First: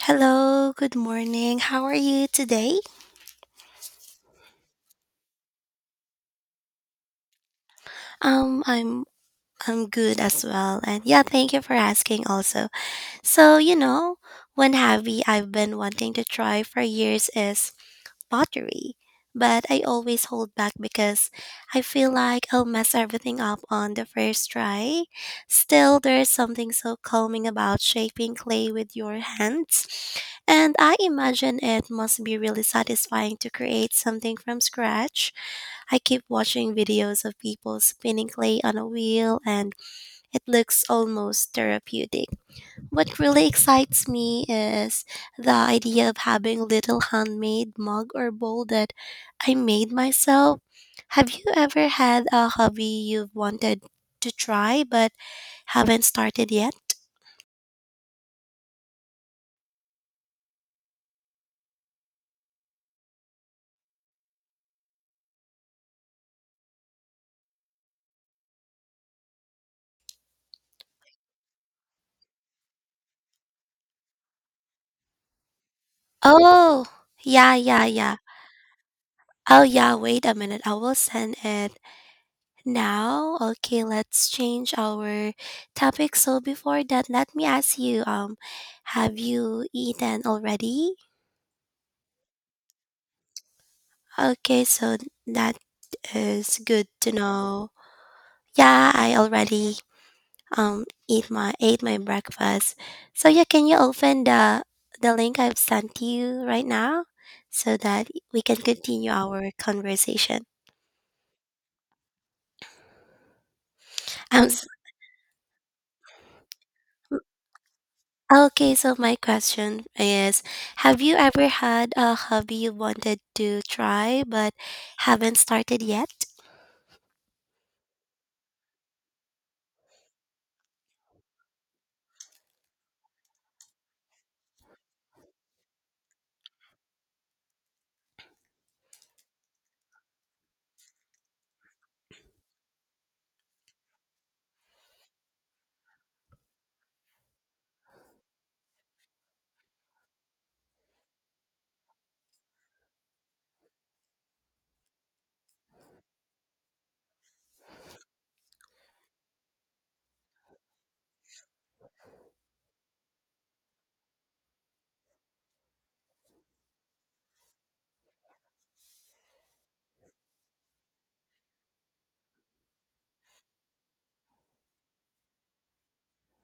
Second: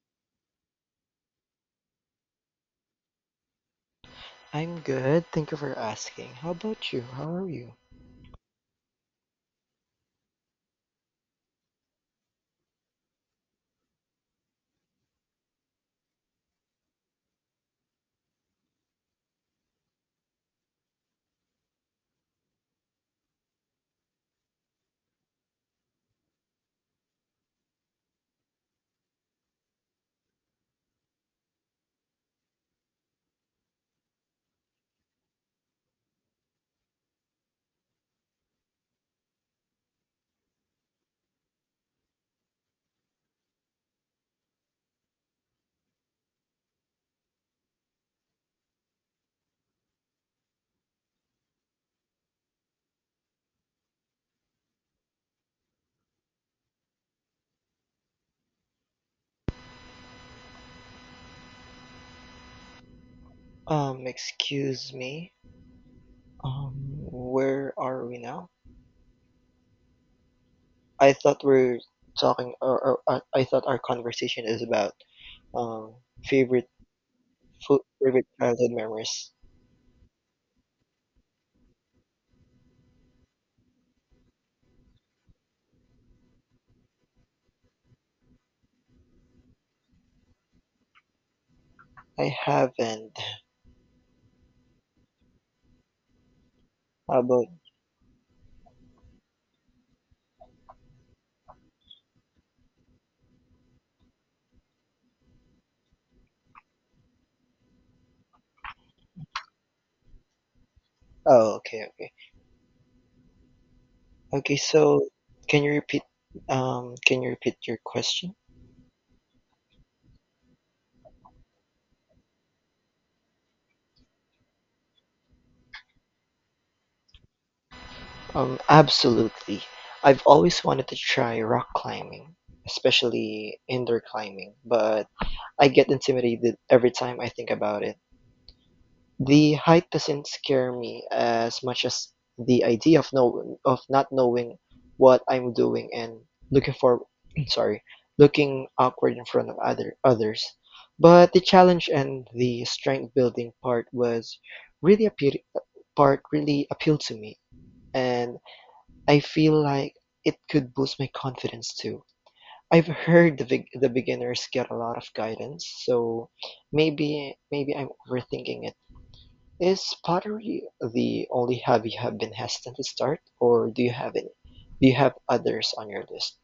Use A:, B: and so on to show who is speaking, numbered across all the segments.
A: Hello, good morning. How are you today?
B: I'm good. Thank you for asking. How about you? How are you?
A: Um, I'm I'm good as well. And yeah, thank you for asking also. So, one hobby I've been wanting to try for years is pottery. But I always hold back because I feel like I'll mess everything up on the first try. Still, there's something so calming about shaping clay with your hands. And I imagine it must be really satisfying to create something from scratch. I keep watching videos of people spinning clay on a wheel, and it looks almost therapeutic. What really excites me is the idea of having little handmade mug or bowl that I made myself. Have you ever had a hobby you've wanted to try but haven't started yet?
B: Excuse me. Where are we now? I thought we're talking, or I thought our conversation is about um favorite
A: Oh, yeah,
B: food,
A: yeah, yeah.
B: favorite childhood memories.
A: Oh, yeah, wait a minute. I will send it. Now, okay, let's change our topic. So before that, let me ask you, have you eaten already?
B: I haven't.
A: Okay, so that is good to
B: How about?
A: know. Yeah, I already eat my ate my breakfast. So yeah, can you open the link I've sent you right now so that we can continue our conversation?
B: Oh, okay, okay,
A: I'm
B: okay.
A: s-.
B: So, can you repeat? Can you repeat your question?
A: Okay, so my question is, have you ever had a hobby you wanted to try but haven't started yet?
B: Absolutely. I've always wanted to try rock climbing, especially indoor climbing, but I get intimidated every time I think about it. The height doesn't scare me as much as the idea of not knowing what I'm doing and looking for sorry, looking awkward in front of other others. But the challenge and the strength building part was really appeal part really appealed to me, and I feel like it could boost my confidence too. I've heard the beginners get a lot of guidance, so maybe I'm overthinking it. Is pottery the only hobby you have been hesitant to start, or do you have others on your list?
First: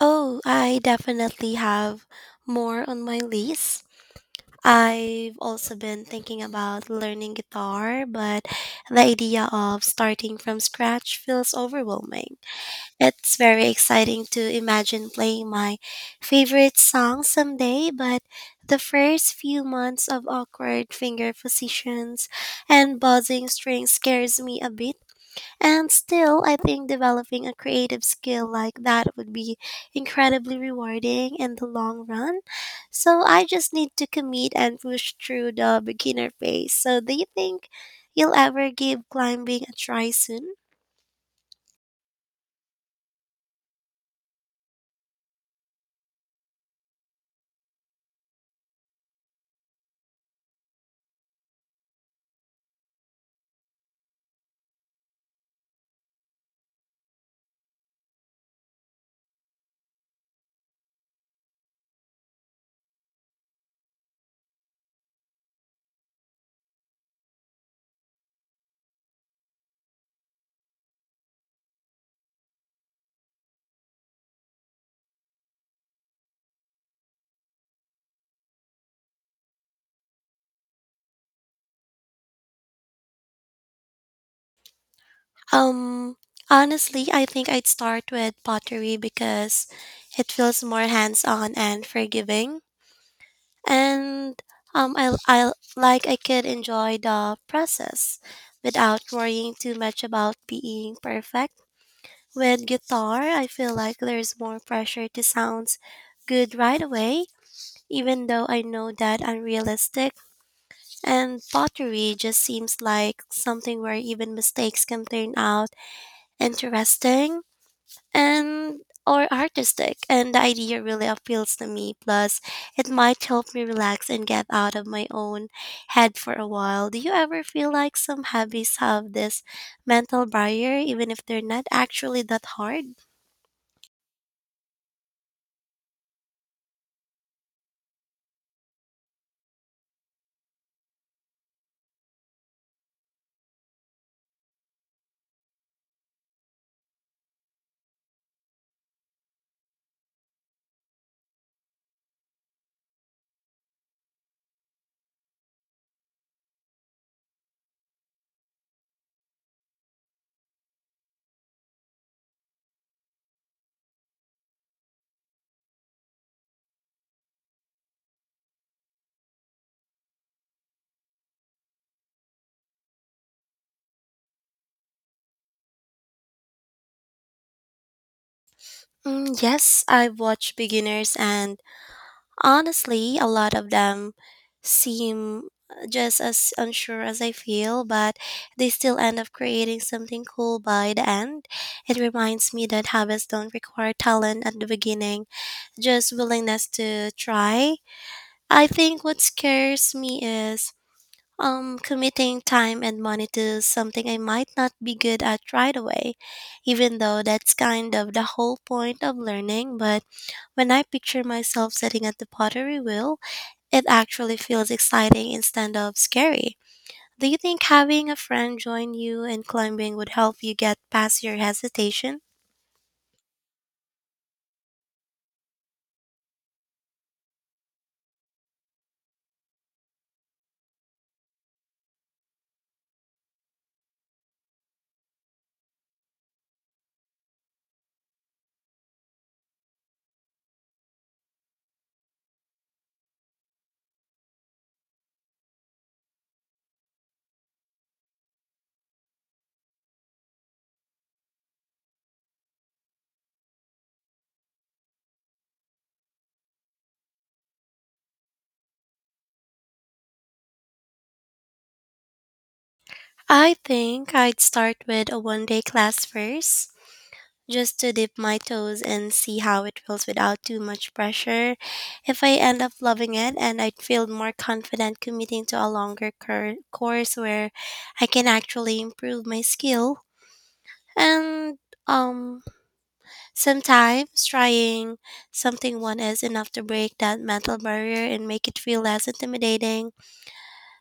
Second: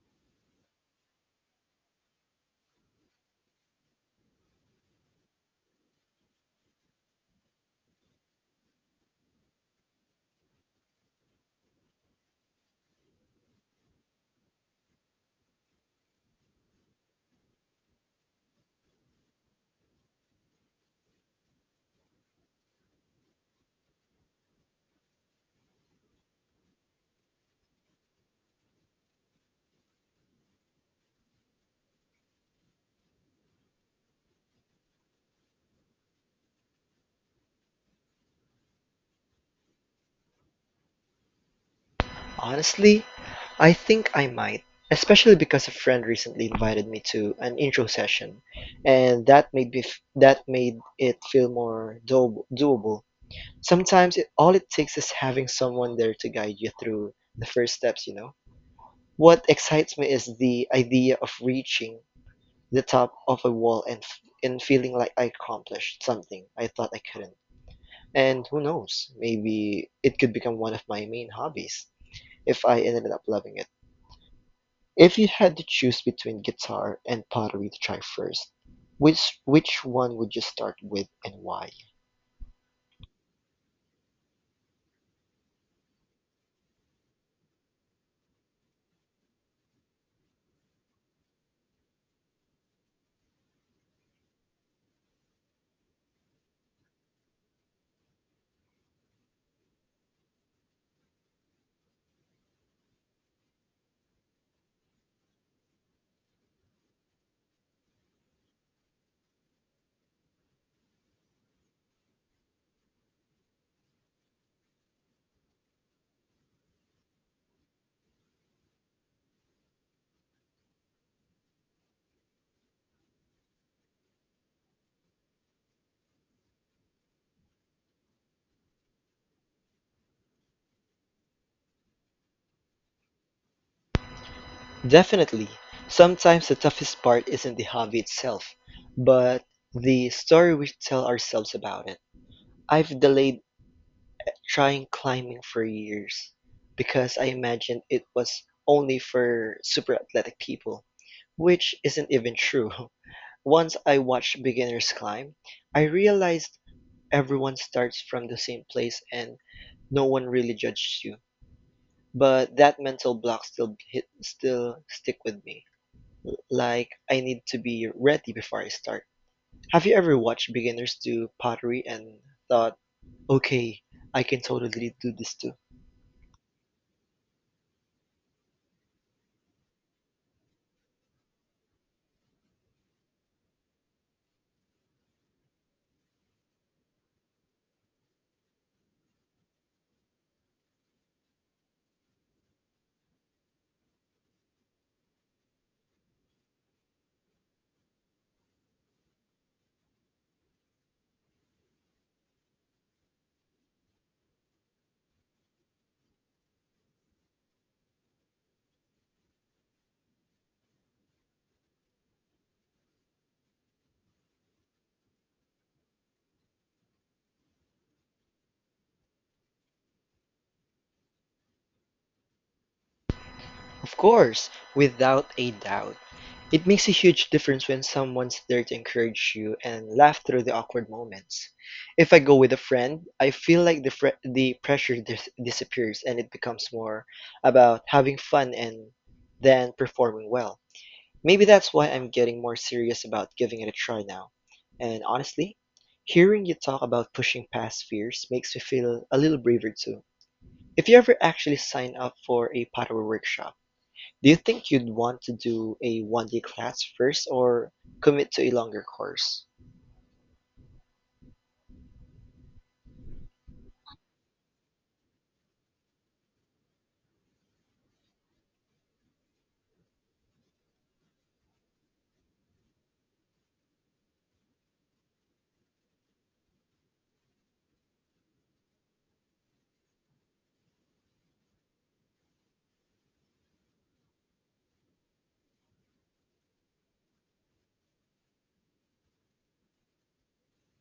A: Oh, I definitely have more on my list. I've also been thinking about learning guitar, but the idea of starting from scratch feels overwhelming. It's very exciting to imagine playing my favorite song someday, but the first few months of awkward finger positions and buzzing strings scares me a bit. And still, I think developing a creative skill like that would be incredibly rewarding in the long run. So I just need to commit and push through the beginner phase. So, do you think you'll ever give climbing a try soon?
B: Honestly, I think I might, especially because a friend recently invited me to an intro session, and that made it feel more do doable. Sometimes it all it takes is having someone there to guide you through the first steps, you know. What excites me is the idea of reaching the top of a wall and feeling like I accomplished something I thought I couldn't. And who knows, maybe it could become one of my main hobbies if I ended up loving it. If you had to choose between guitar and pottery to try first, which one would you start with and why?
A: Um, Honestly, I think I'd start with pottery because it feels more hands-on and forgiving, and I could enjoy the process without worrying too much about being perfect. With guitar, I feel like there's more pressure to sound good right away, even though I know that unrealistic. And pottery just seems like something where even mistakes can turn out interesting and or artistic, and the idea really appeals to me. Plus, it might help me relax and get out of my own head for a while. Do you ever feel like some hobbies have this mental barrier even if they're not actually that hard?
B: Definitely. Sometimes the toughest part isn't the hobby itself, but the story we tell ourselves about it. I've delayed trying climbing for years because I imagined it was only for super athletic people, which isn't even true. Once I watched beginners climb, I realized everyone starts from the same place and no one really judges you. But that mental block still stick with me. Like, I need to be ready before I start. Have you ever watched beginners do pottery and thought, okay, I can totally do this too?
A: Yes, I've watched beginners, and honestly, a lot of them seem just as unsure as I feel, but they still end up creating something cool by the end. It reminds me that habits don't require talent at the beginning, just willingness to try. I think what scares me is committing time and money to something I might not be good at right away, even though that's kind of the whole point of learning. But when I picture myself sitting at the pottery wheel, it actually feels exciting instead of scary. Do you think having a friend join you in climbing would help you get past your hesitation?
B: Of course, without a doubt. It makes a huge difference when someone's there to encourage you and laugh through the awkward moments. If I go with a friend, I feel like the pressure disappears and it becomes more about having fun and than performing well. Maybe that's why I'm getting more serious about giving it a try now. And honestly, hearing you talk about pushing past fears makes me feel a little braver too. If you ever actually sign up for a pottery workshop, do you think you'd want to do a 1-day class first or commit to a longer course?
A: I think I'd start with a 1-day class first, just to dip my toes and see how it feels without too much pressure. If I end up loving it, and I'd feel more confident committing to a longer course where I can actually improve my skill. And, um, sometimes trying something one is enough to break that mental barrier and make it feel less intimidating.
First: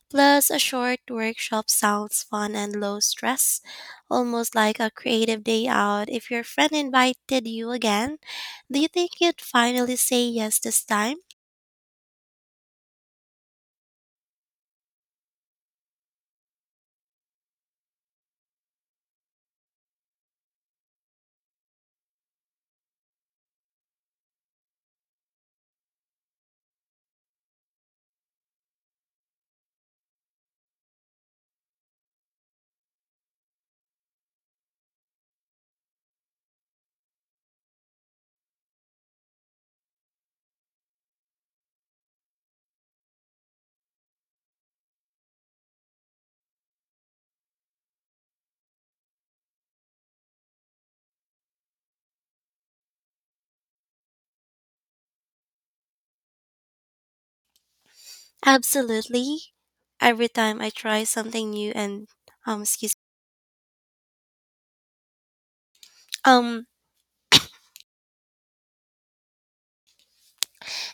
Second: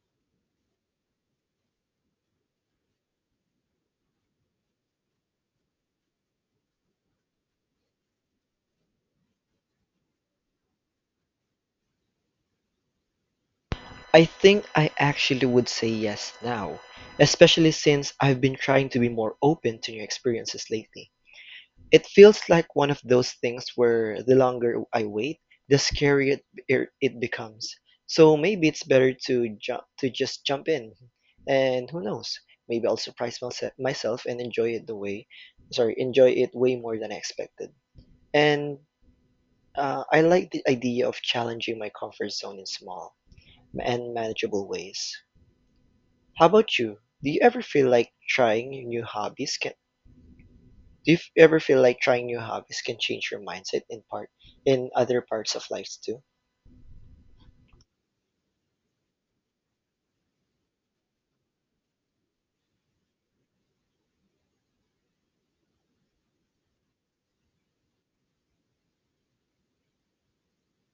A: Plus, a short workshop sounds fun and low stress, almost like a creative day out. If your friend invited you again, do you think you'd finally say yes this time?
B: I think I actually would say yes now, especially since I've been trying to be more open to new experiences lately. It feels like one of those things where the longer I wait, the scarier it becomes. So maybe it's better to just jump in, and who knows? Maybe I'll surprise myself and enjoy it way more than I expected. And I like the idea of challenging my comfort zone in small and manageable ways. How about you? Do you ever feel like trying new hobbies can Do you f- ever feel like trying new hobbies can change your mindset in other parts of life too?
A: Absolutely. Every time I try something new um excuse um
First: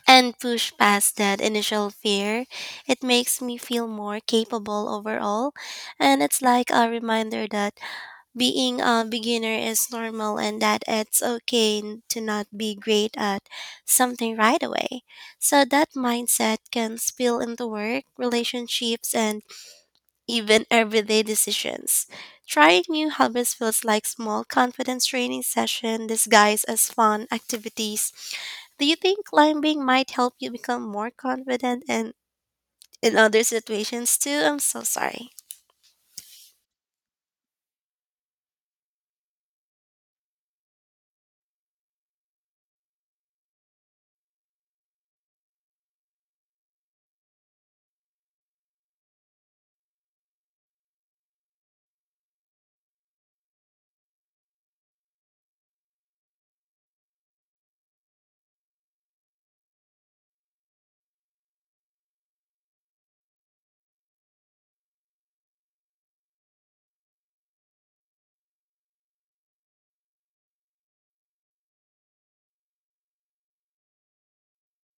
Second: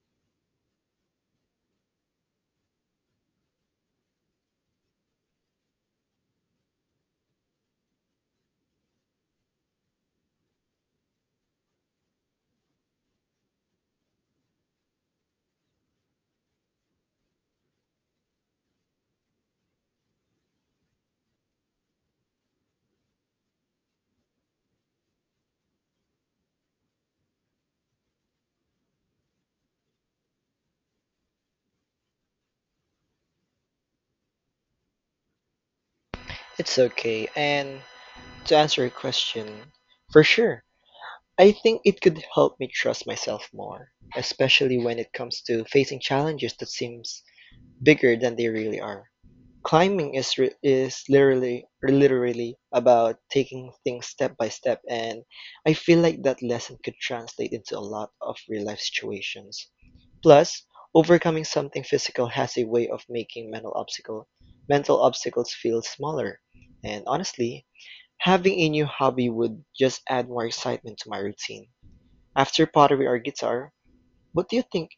A: and push past that initial fear. It makes me feel more capable overall, and it's like a reminder that being a beginner is normal and that it's okay to not be great at something right away. So that mindset can spill into work, relationships, and even everyday decisions. Trying new hobbies feels like small confidence training session disguised as fun activities. Do you think climbing might help you become more confident and in other situations too? I'm so sorry.
B: It's okay. And to answer your question, for sure. I think it could help me trust myself more, especially when it comes to facing challenges that seems bigger than they really are. Climbing is literally about taking things step by step, and I feel like that lesson could translate into a lot of real life situations. Plus, overcoming something physical has a way of making mental obstacles feel smaller. And honestly, having a new hobby would just add more excitement to my routine. After pottery or guitar, what do you think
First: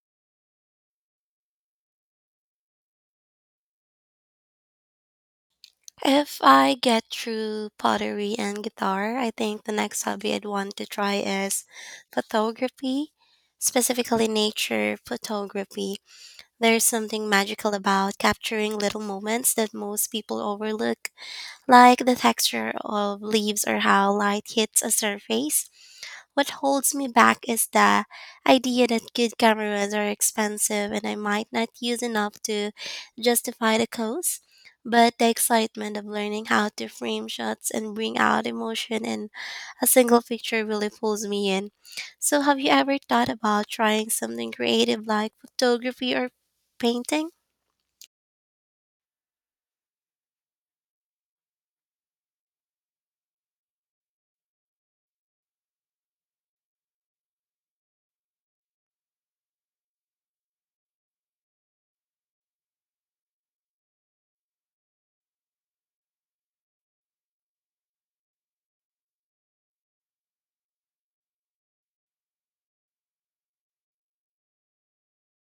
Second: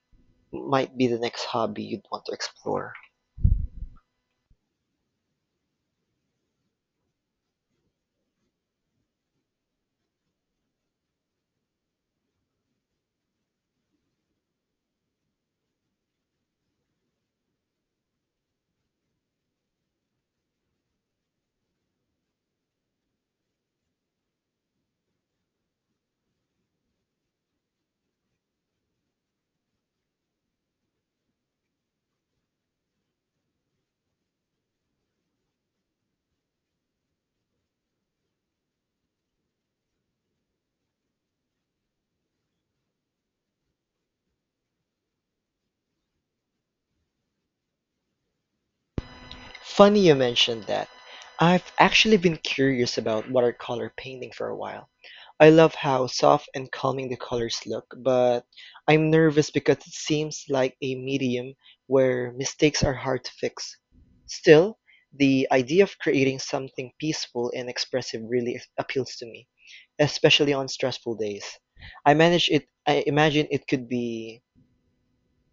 B: might be the next hobby you'd want to explore?
A: If I get through pottery and guitar, I think the next hobby I'd want to try is photography, specifically nature photography. There's something magical about capturing little moments that most people overlook, like the texture of leaves or how light hits a surface. What holds me back is the idea that good cameras are expensive and I might not use enough to justify the cost. But the excitement of learning how to frame shots and bring out emotion in a single picture really pulls me in. So, have you ever thought about trying something creative like photography or painting?
B: Funny you mentioned that. I've actually been curious about watercolor painting for a while. I love how soft and calming the colors look, but I'm nervous because it seems like a medium where mistakes are hard to fix. Still, the idea of creating something peaceful and expressive really appeals to me, especially on stressful days. I imagine it could be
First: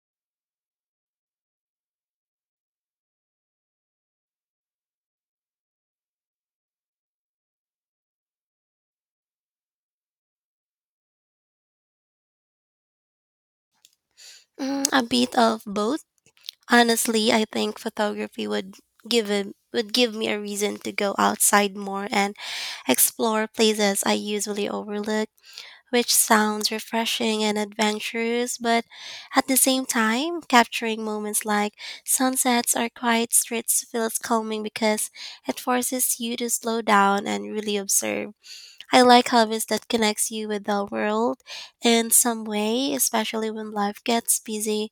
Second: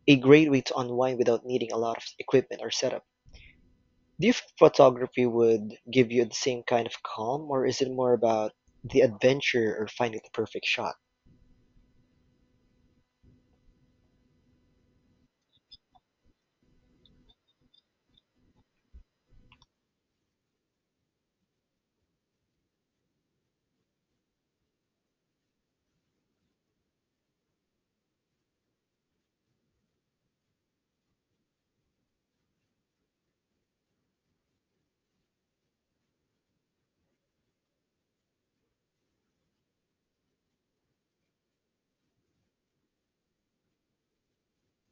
B: a great way to unwind without needing a lot of equipment or setup. Do you think photography would give you the same kind of calm, or is it more about the adventure or finding the perfect shot?
A: Mm, a bit of both. Honestly, I think photography would give it would give me a reason to go outside more and explore places I usually overlook, which sounds refreshing and adventurous, but at the same time, capturing moments like sunsets or quiet streets feels calming because it forces you to slow down and really observe. I like hobbies that connects you with the world in some way, especially when life gets busy.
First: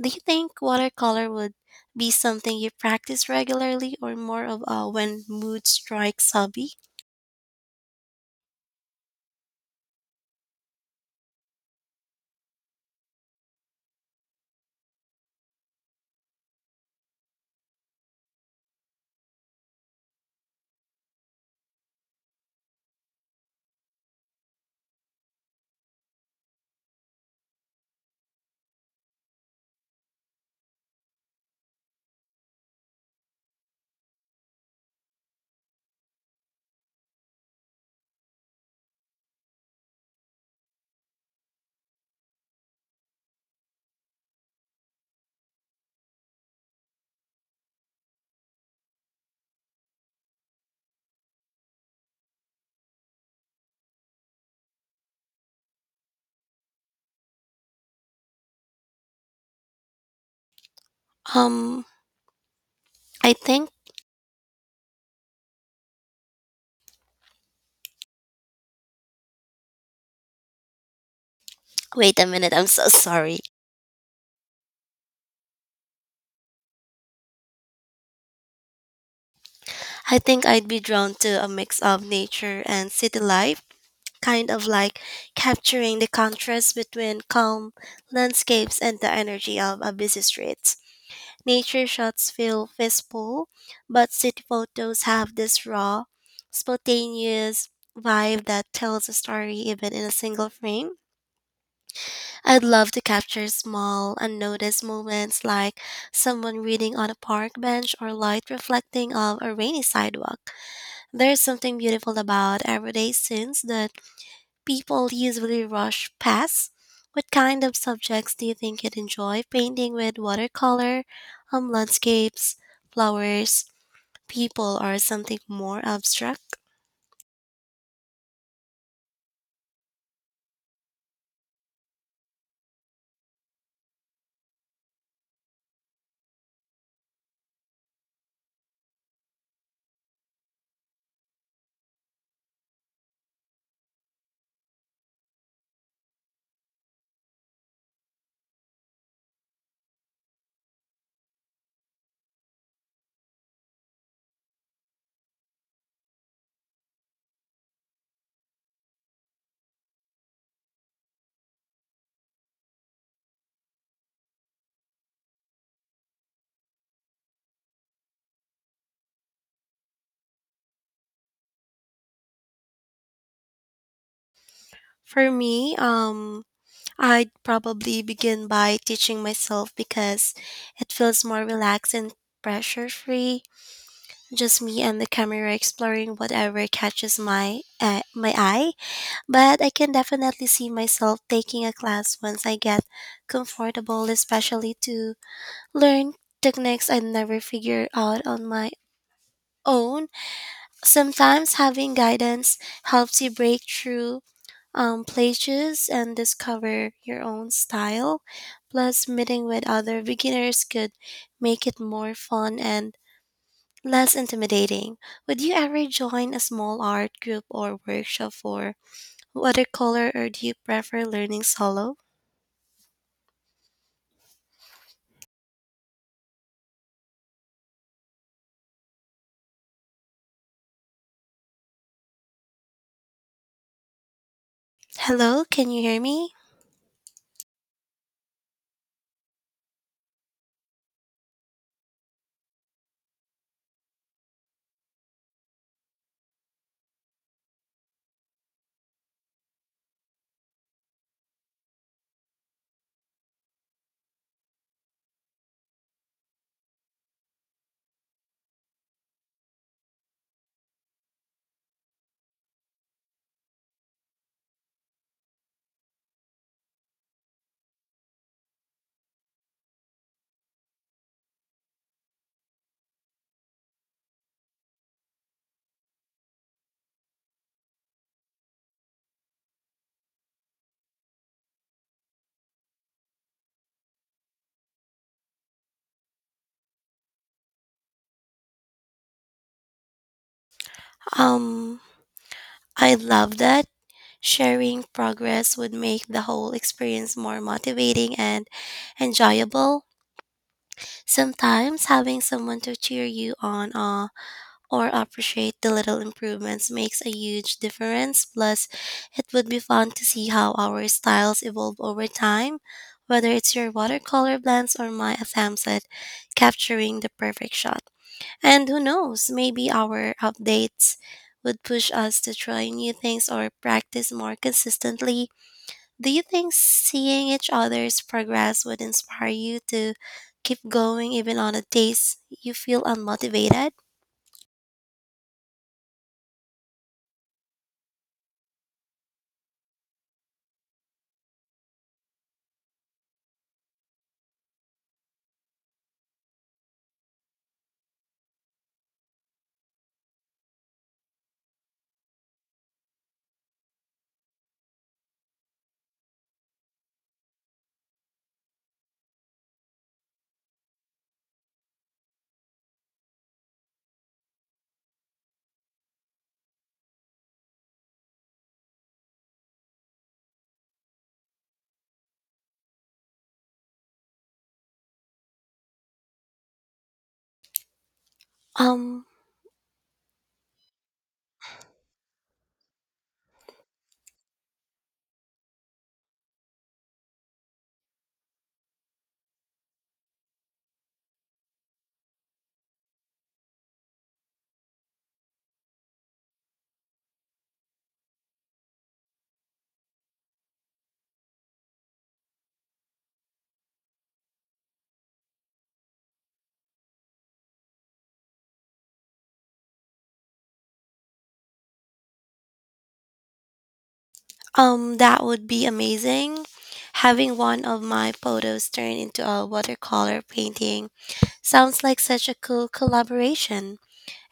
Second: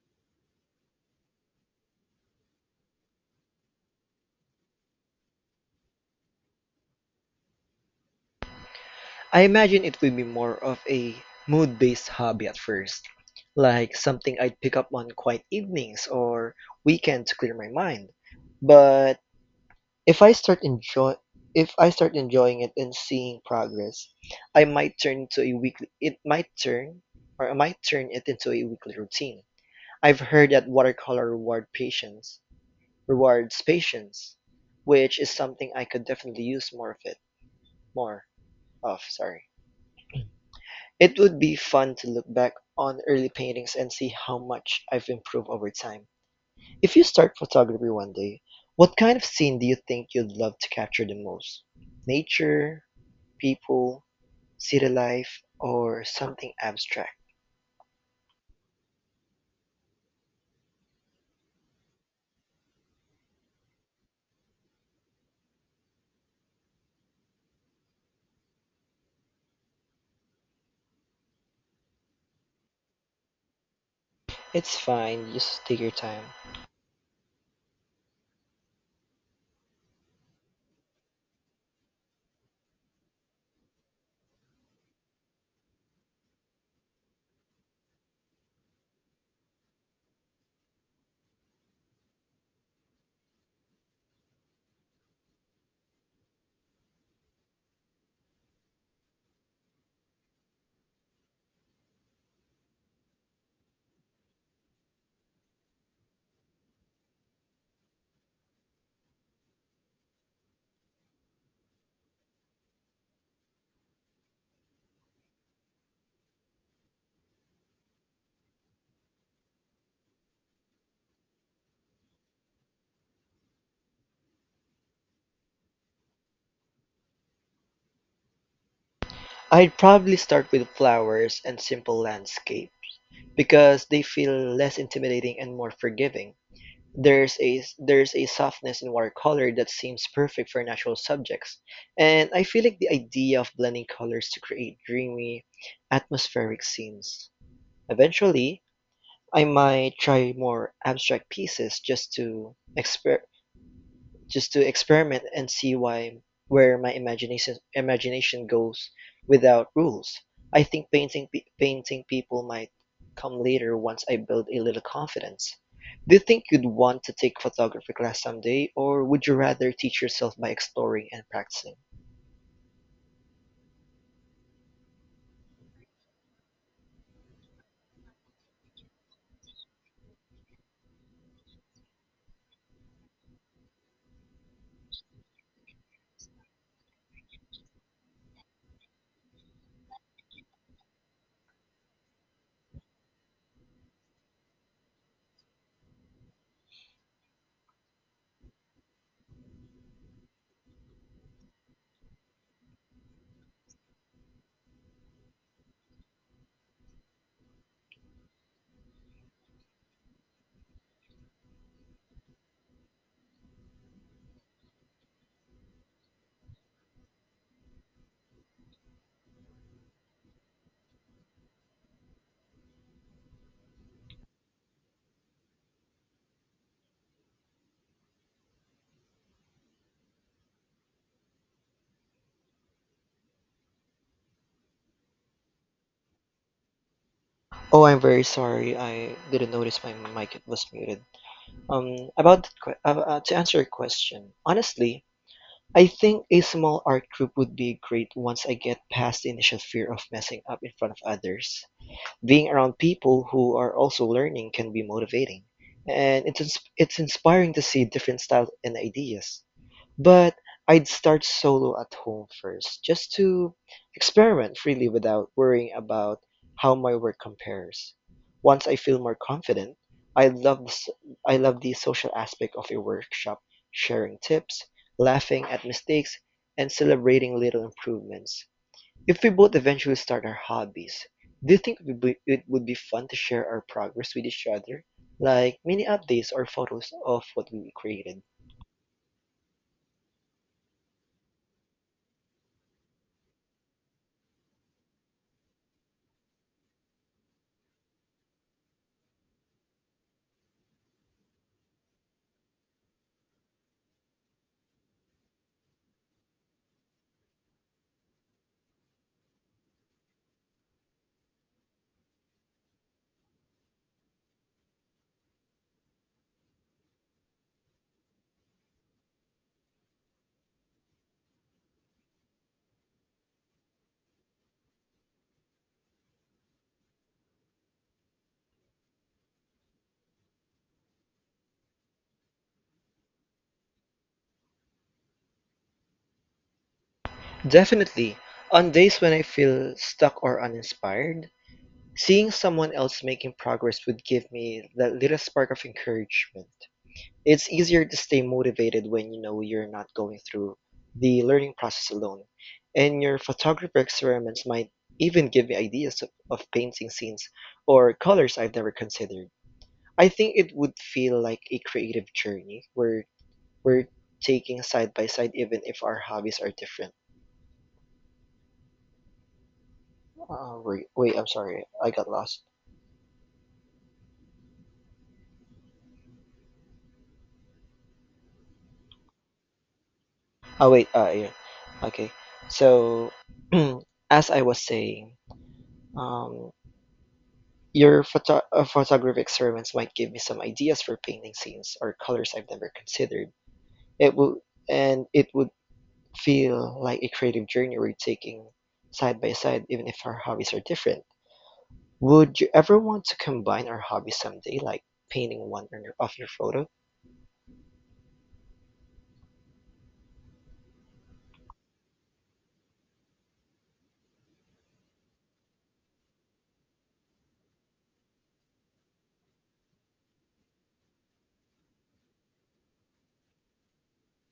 A: Do you think watercolor would be something you practice regularly or more of a when mood strikes hobby?
B: I imagine it would be more of a mood based hobby at first, like something I'd pick up on quiet evenings or weekend to clear my mind. But if I start enjoy if I start enjoying it and seeing progress, I might turn into a weekly it might turn or I might turn it into a weekly routine. I've heard that watercolor reward patience rewards patience, which is something I could definitely use more of it, more of, sorry. It would be fun to look back on early paintings and see how much I've improved over time. If you start photography one day, what kind of scene do you think you'd love to capture the most? Nature, people, city life, or something abstract?
A: Um, I think Wait a minute, I'm so sorry.
B: It's fine, just take your time.
A: I think I'd be drawn to a mix of nature and city life, kind of like capturing the contrast between calm landscapes and the energy of a busy street. Nature shots feel wistful, but city photos have this raw, spontaneous vibe that tells a story even in a single frame. I'd love to capture small, unnoticed moments like someone reading on a park bench or light reflecting off a rainy sidewalk. There's something beautiful about everyday scenes that people usually rush past. What kind of subjects do you think you'd enjoy painting with watercolor, landscapes, flowers, people, or something more abstract?
B: I'd probably start with flowers and simple landscape because they feel less intimidating and more forgiving. There's a softness in watercolor that seems perfect for natural subjects, and I feel like the idea of blending colors to create dreamy, atmospheric scenes. Eventually, I might try more abstract pieces just to experiment and see why where my imagination goes without rules. I think painting people might come later once I build a little confidence. Do you think you'd want to take photography class someday, or would you rather teach yourself by exploring and practicing?
A: For me, I'd probably begin by teaching myself because it feels more relaxed and pressure free. Just me and the camera exploring whatever catches my eye. But I can definitely see myself taking a class once I get comfortable, especially to learn techniques I never figure out on my own. Sometimes having guidance helps you break through plateaus and discover your own style. Plus, meeting with other beginners could make it more fun and less intimidating. Would you ever join a small art group or workshop for watercolor, or do you prefer learning solo? Hello, can you hear me?
B: Oh, I'm very sorry. I didn't notice my mic was muted. About to answer your question, honestly, I think a small art group would be great once I get past the initial fear of messing up in front of others. Being around people who are also learning can be motivating, and it's inspiring to see different styles and ideas. But I'd start solo at home first, just to experiment freely without worrying about how my work compares. Once I feel more confident, I love the, s- I love the social aspect of a workshop, sharing tips, laughing at mistakes, and celebrating little improvements. If we both eventually start our hobbies, do you think it would be fun to share our progress with each other, like mini updates or photos of what we created?
A: Um, I love that. Sharing progress would make the whole experience more motivating and enjoyable. Sometimes having someone to cheer you on or appreciate the little improvements makes a huge difference. Plus, it would be fun to see how our styles evolve over time, whether it's your watercolor blends or my attempts at capturing the perfect shot. And who knows, maybe our updates would push us to try new things or practice more consistently. Do you think seeing each other's progress would inspire you to keep going even on the days you feel unmotivated?
B: Definitely. On days when I feel stuck or uninspired, seeing someone else making progress would give me that little spark of encouragement. It's easier to stay motivated when you know you're not going through the learning process alone. And your photography experiments might even give me ideas of painting scenes or colors I've never considered. I think it would feel like a creative journey where we're taking side by side even if our hobbies are different. I'm sorry. I got lost.
A: Um,
B: Oh, wait, yeah. Okay. So, as I was saying, um, your photography experiments might give me some ideas for painting scenes or colors I've never considered. It will, and it would feel like a creative journey we're taking side by side, even if our hobbies are different. Would you ever want to combine our hobbies someday, like painting one of your photos?
A: that would be amazing. Having one of my photos turn into a watercolor painting sounds like such a cool collaboration.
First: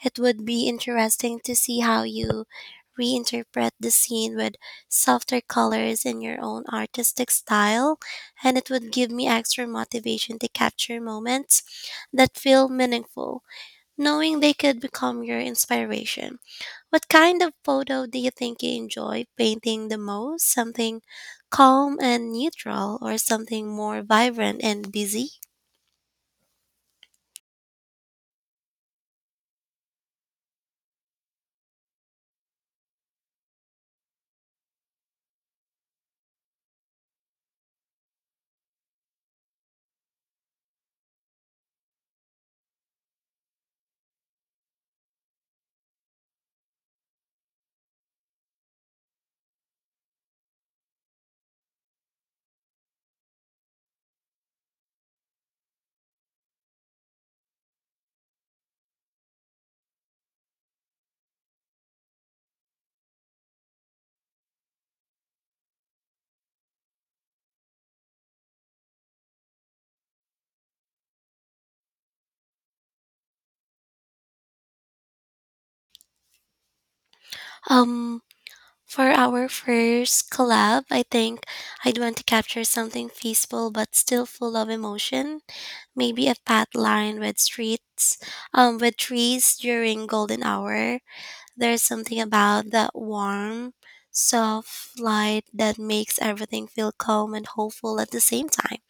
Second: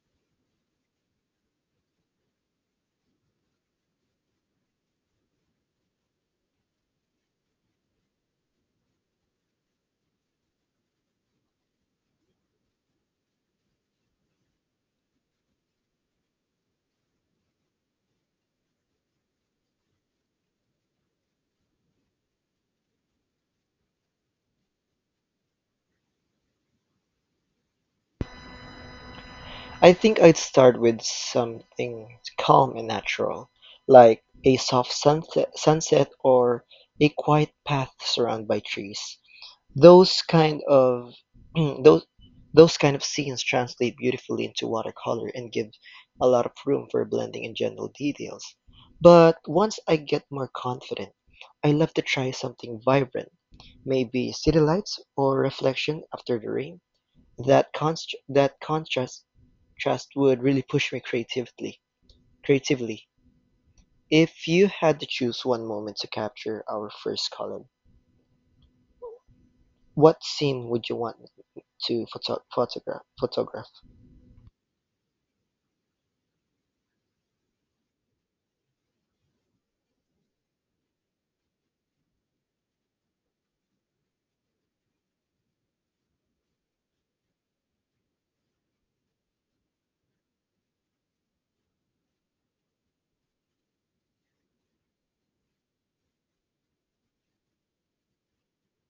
A: It would be interesting to see how you reinterpret the scene with softer colors and your own artistic style, and it would give me extra motivation to capture moments that feel meaningful, knowing they could become your inspiration. What kind of photo do you think you enjoy painting the most? Something calm and neutral, or something more vibrant and busy?
B: I think I'd start with something calm and natural, like a soft sunset or a quiet path surrounded by trees. Those kind of those those kind of scenes translate beautifully into watercolor and give a lot of room for blending and general details. But once I get more confident, I love to try something vibrant, maybe city lights or reflection after the rain. That contrast trust would really push me creatively. Creatively. If you had to choose one moment to capture our first column, what scene would you want to photograph?
A: Um, For our first collab, I think I'd want to capture something peaceful but still full of emotion. Maybe a path lined with streets, with trees during golden hour. There's something about that warm, soft light that makes everything feel calm and hopeful at the same time.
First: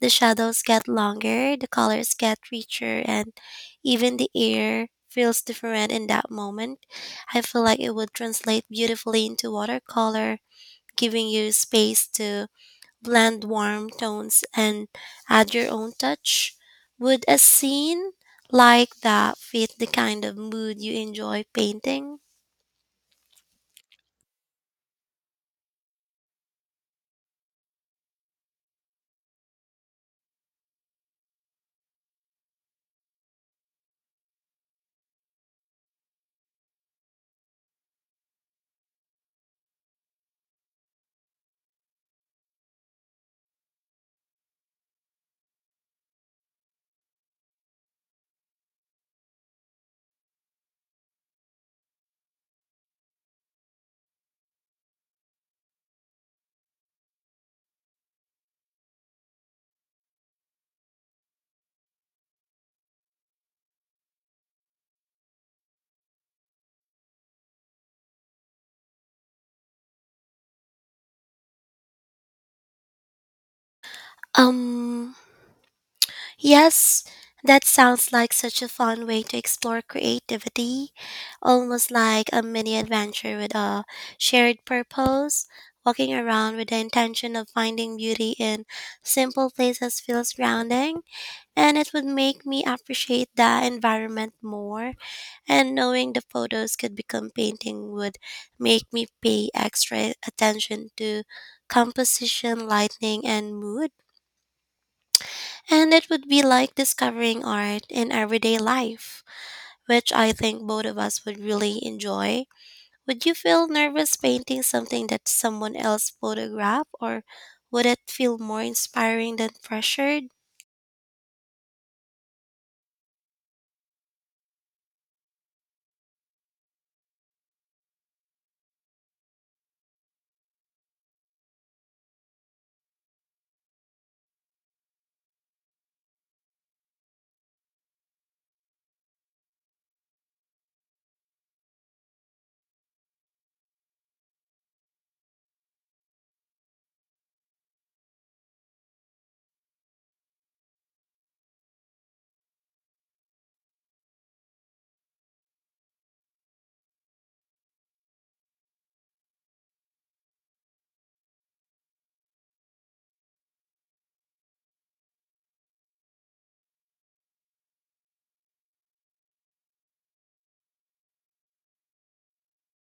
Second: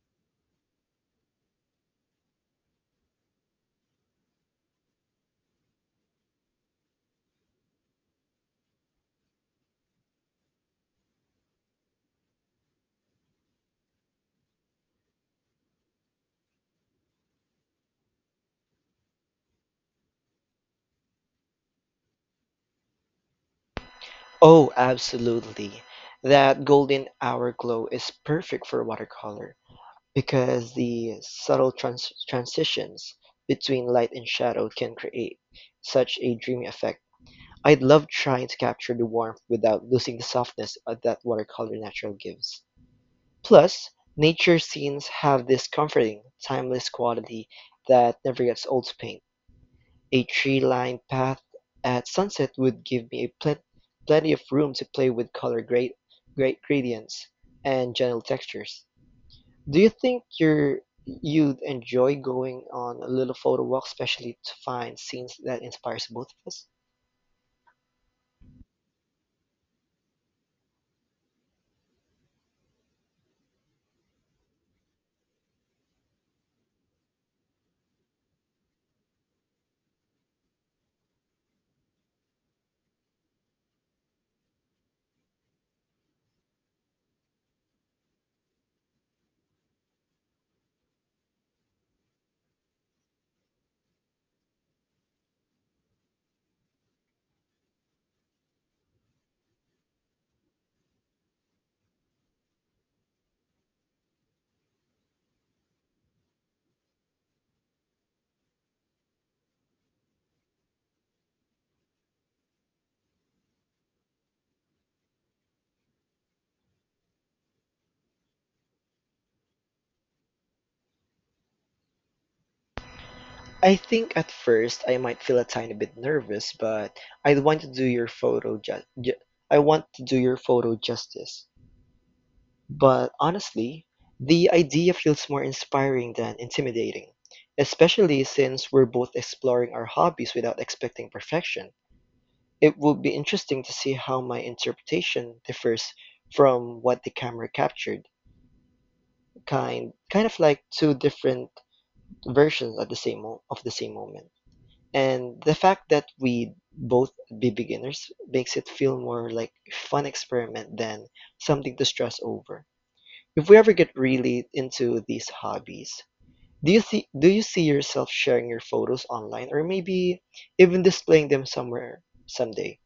A: The shadows get longer, the colors get richer, and even the air feels different in that moment. I feel like it would translate beautifully into watercolor, giving you space to blend warm tones and add your own touch. Would a scene like that fit the kind of mood you enjoy painting?
B: Oh, absolutely. That golden hour glow is perfect for watercolor because the subtle transitions between light and shadow can create such a dreamy effect. I'd love trying to capture the warmth without losing the softness that watercolor natural gives. Plus, nature scenes have this comforting, timeless quality that never gets old to paint. A tree-lined path at sunset would give me a plenty of room to play with color grade, grade gradients and gentle textures. Do you think you'd enjoy going on a little photo walk, especially to find scenes that inspires both of us?
A: Um, Yes, that sounds like such a fun way to explore creativity, almost like a mini adventure with a shared purpose. Walking around with the intention of finding beauty in simple places feels grounding, and it would make me appreciate the environment more. And knowing the photos could become painting would make me pay extra attention to composition, lighting, and mood. And it would be like discovering art in everyday life, which I think both of us would really enjoy. Would you feel nervous painting something that someone else photographed, or would it feel more inspiring than pressured?
B: I think at first I might feel a tiny bit nervous, but I'd want to do your I want to do your photo justice. But honestly, the idea feels more inspiring than intimidating, especially since we're both exploring our hobbies without expecting perfection. It would be interesting to see how my interpretation differs from what the camera captured, kind of like two different versions at the same moment. And the fact that we both be beginners makes it feel more like a fun experiment than something to stress over. If we ever get really into these hobbies, do you see yourself sharing your photos online or maybe even displaying them somewhere someday?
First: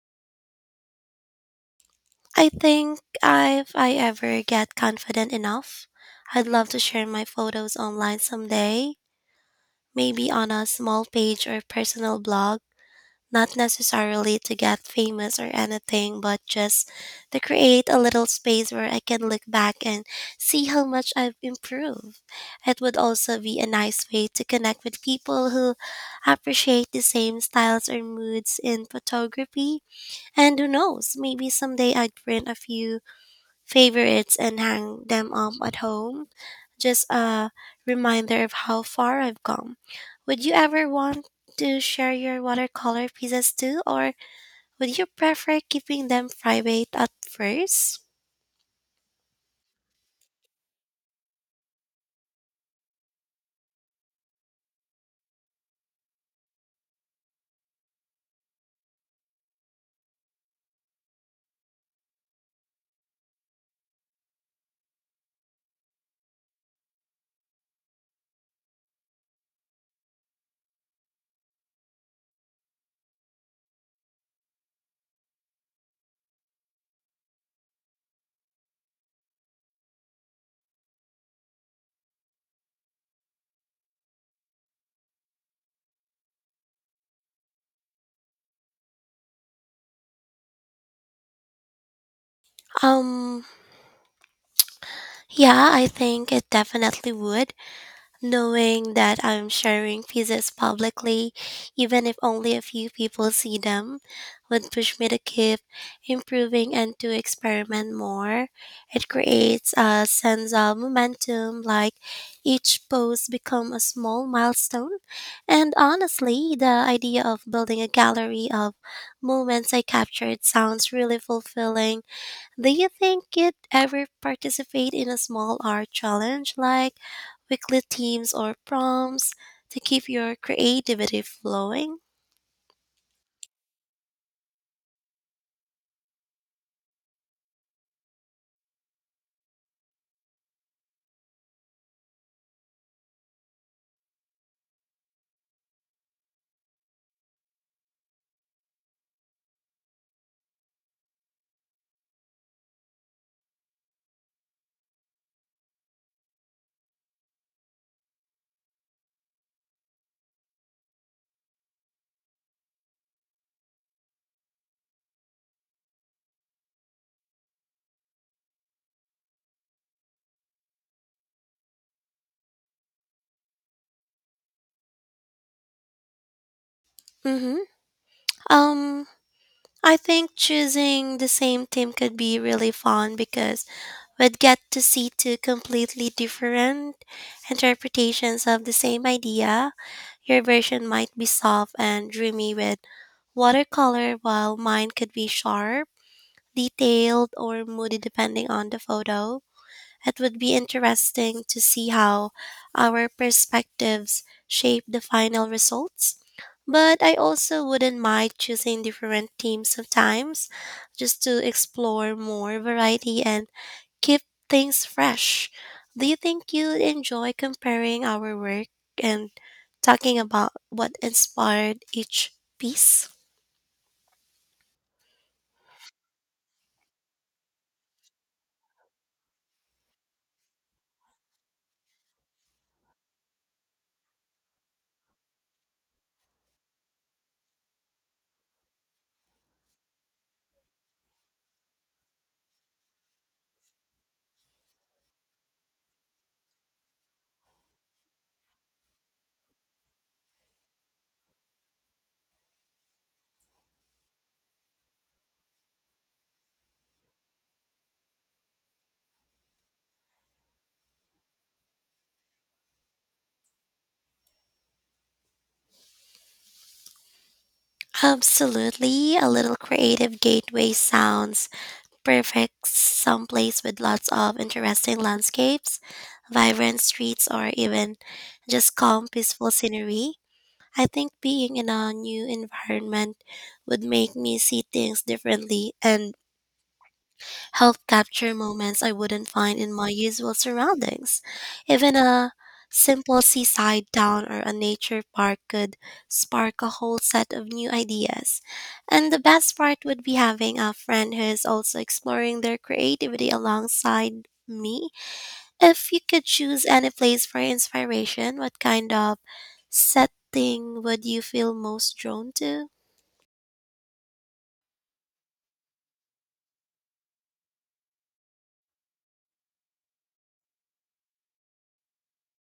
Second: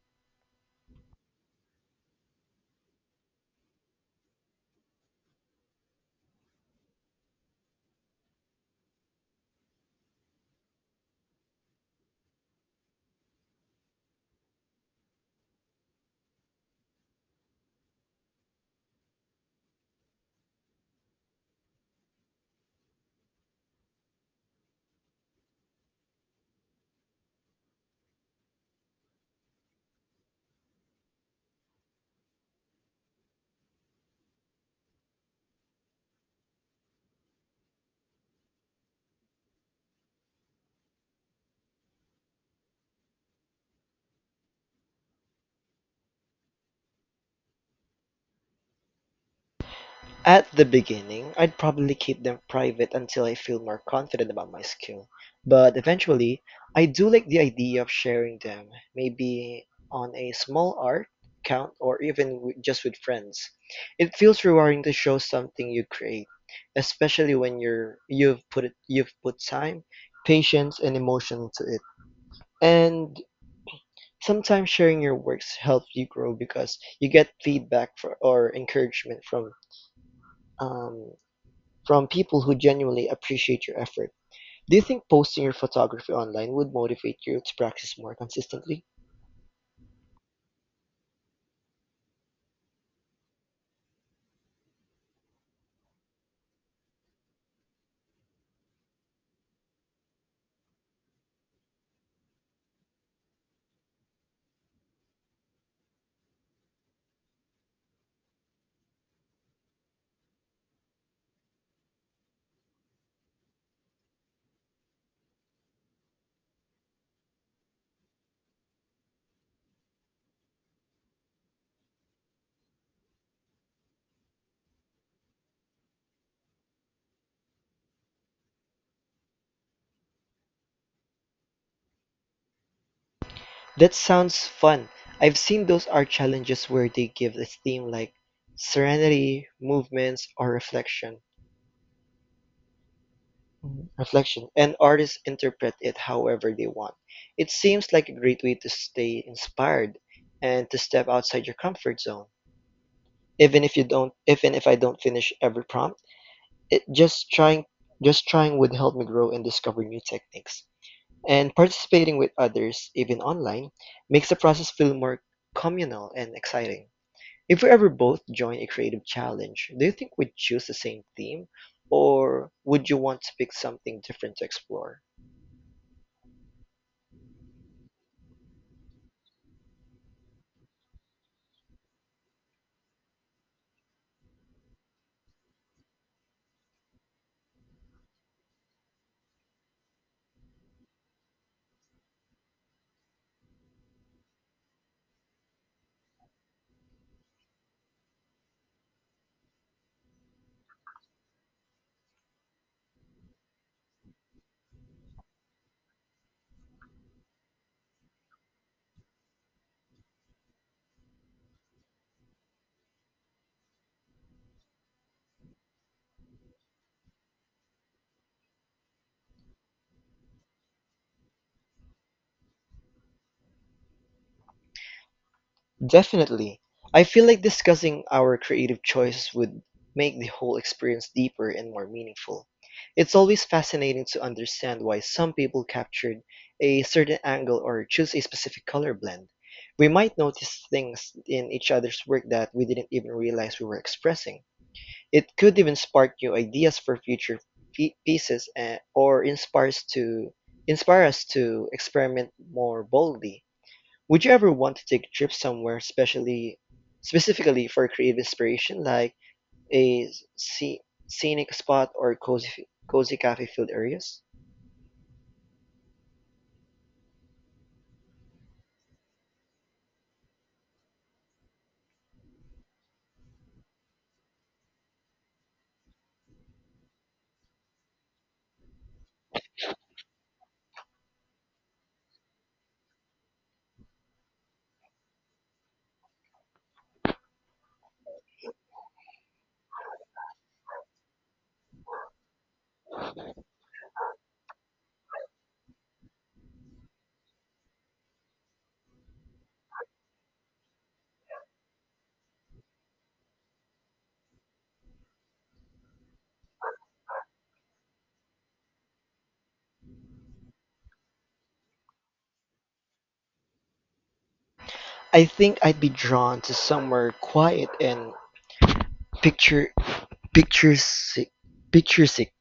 A: I think if I ever get confident enough, I'd love to share my photos online someday, maybe on a small page or personal blog, not necessarily to get famous or anything, but just to create a little space where I can look back and see how much I've improved. It would also be a nice way to connect with people who appreciate the same styles or moods in photography. And who knows, maybe someday I'd print a few favorites and hang them up at home. Just a reminder of how far I've come. Would you ever want to share your watercolor pieces too, or would you prefer keeping them private at first?
B: At the beginning, I'd probably keep them private until I feel more confident about my skill, but eventually, I do like the idea of sharing them, maybe on a small art count or even just with friends. It feels rewarding to show something you create, especially when you've you've put time, patience, and emotion into it. And sometimes sharing your works helps you grow because you get feedback for, or encouragement um, from people who genuinely appreciate your effort. Do you think posting your photography online would motivate you to practice more consistently?
A: Um, yeah, I think it definitely would. Knowing that I'm sharing pieces publicly, even if only a few people see them, would push me to keep improving and to experiment more. It creates a sense of momentum, like each post become a small milestone. And honestly, the idea of building a gallery of moments I captured sounds really fulfilling. Do you think you'd ever participate in a small art challenge like weekly themes or prompts to keep your creativity flowing?
B: That sounds fun. I've seen those art challenges where they give a theme like serenity, movements, or reflection. Reflection, and artists interpret it however they want. It seems like a great way to stay inspired and to step outside your comfort zone. Even if I don't finish every prompt. It just trying Just trying would help me grow and discover new techniques, and participating with others even online makes the process feel more communal and exciting. If we ever both join a creative challenge, do you think we'd choose the same theme, or would you want to pick something different to explore?
A: Mm-hmm. Um, I think choosing the same team could be really fun because we'd get to see two completely different interpretations of the same idea. Your version might be soft and dreamy with watercolor, while mine could be sharp, detailed, or moody depending on the photo. It would be interesting to see how our perspectives shape the final results. But I also wouldn't mind choosing different themes sometimes just to explore more variety and keep things fresh. Do you think you'd enjoy comparing our work and talking about what inspired each piece?
B: Definitely. I feel like discussing our creative choices would make the whole experience deeper and more meaningful. It's always fascinating to understand why some people captured a certain angle or choose a specific color blend. We might notice things in each other's work that we didn't even realize we were expressing. It could even spark new ideas for future pieces or inspire us to experiment more boldly. Would you ever want to take a trip somewhere especially specifically for creative inspiration, like a sce- scenic spot or cozy cafe filled areas?
A: Absolutely. A little creative gateway sounds perfect, someplace with lots of interesting landscapes, vibrant streets, or even just calm, peaceful scenery. I think being in a new environment would make me see things differently and help capture moments I wouldn't find in my usual surroundings. Even a simple seaside town or a nature park could spark a whole set of new ideas. And the best part would be having a friend who is also exploring their creativity alongside me. If you could choose any place for inspiration, what kind of setting would you feel most drawn to?
B: I think I'd be drawn to somewhere quiet and picture picturesque picturesque,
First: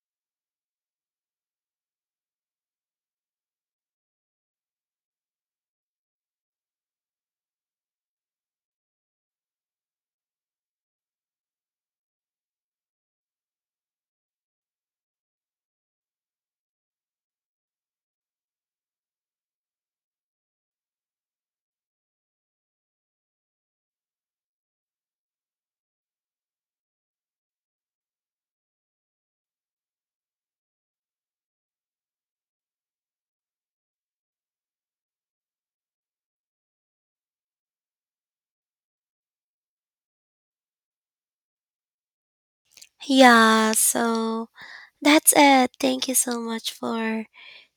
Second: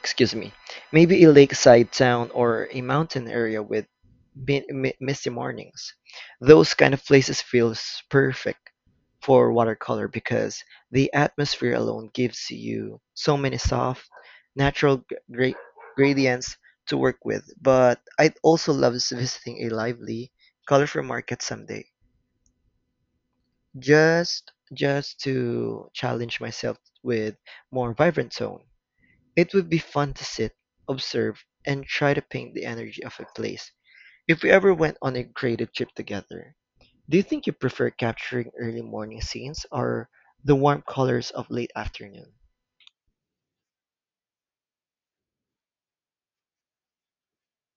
B: excuse me. Maybe a lakeside town or a mountain area with misty mornings. Those kind of places feels perfect for watercolor because the atmosphere alone gives you so many soft, natural gradients to work with. But I'd also love visiting a lively, colorful market someday, just to challenge myself with more vibrant tone. It would be fun to sit, observe, and try to paint the energy of a place. If we ever went on a creative trip together, do you think you prefer capturing early morning scenes or the warm colors of late afternoon?
A: Yeah, so that's it. Thank you so much for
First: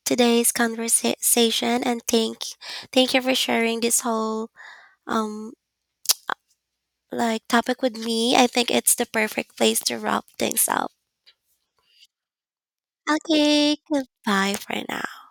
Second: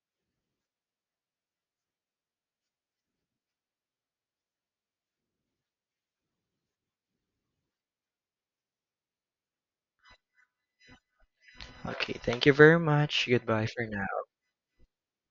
A: today's conversation, and thank you for sharing this whole um topic with me. I think it's the perfect place to wrap things up.
B: Okay, thank you very much. Goodbye
A: Okay,
B: for now.
A: goodbye for now.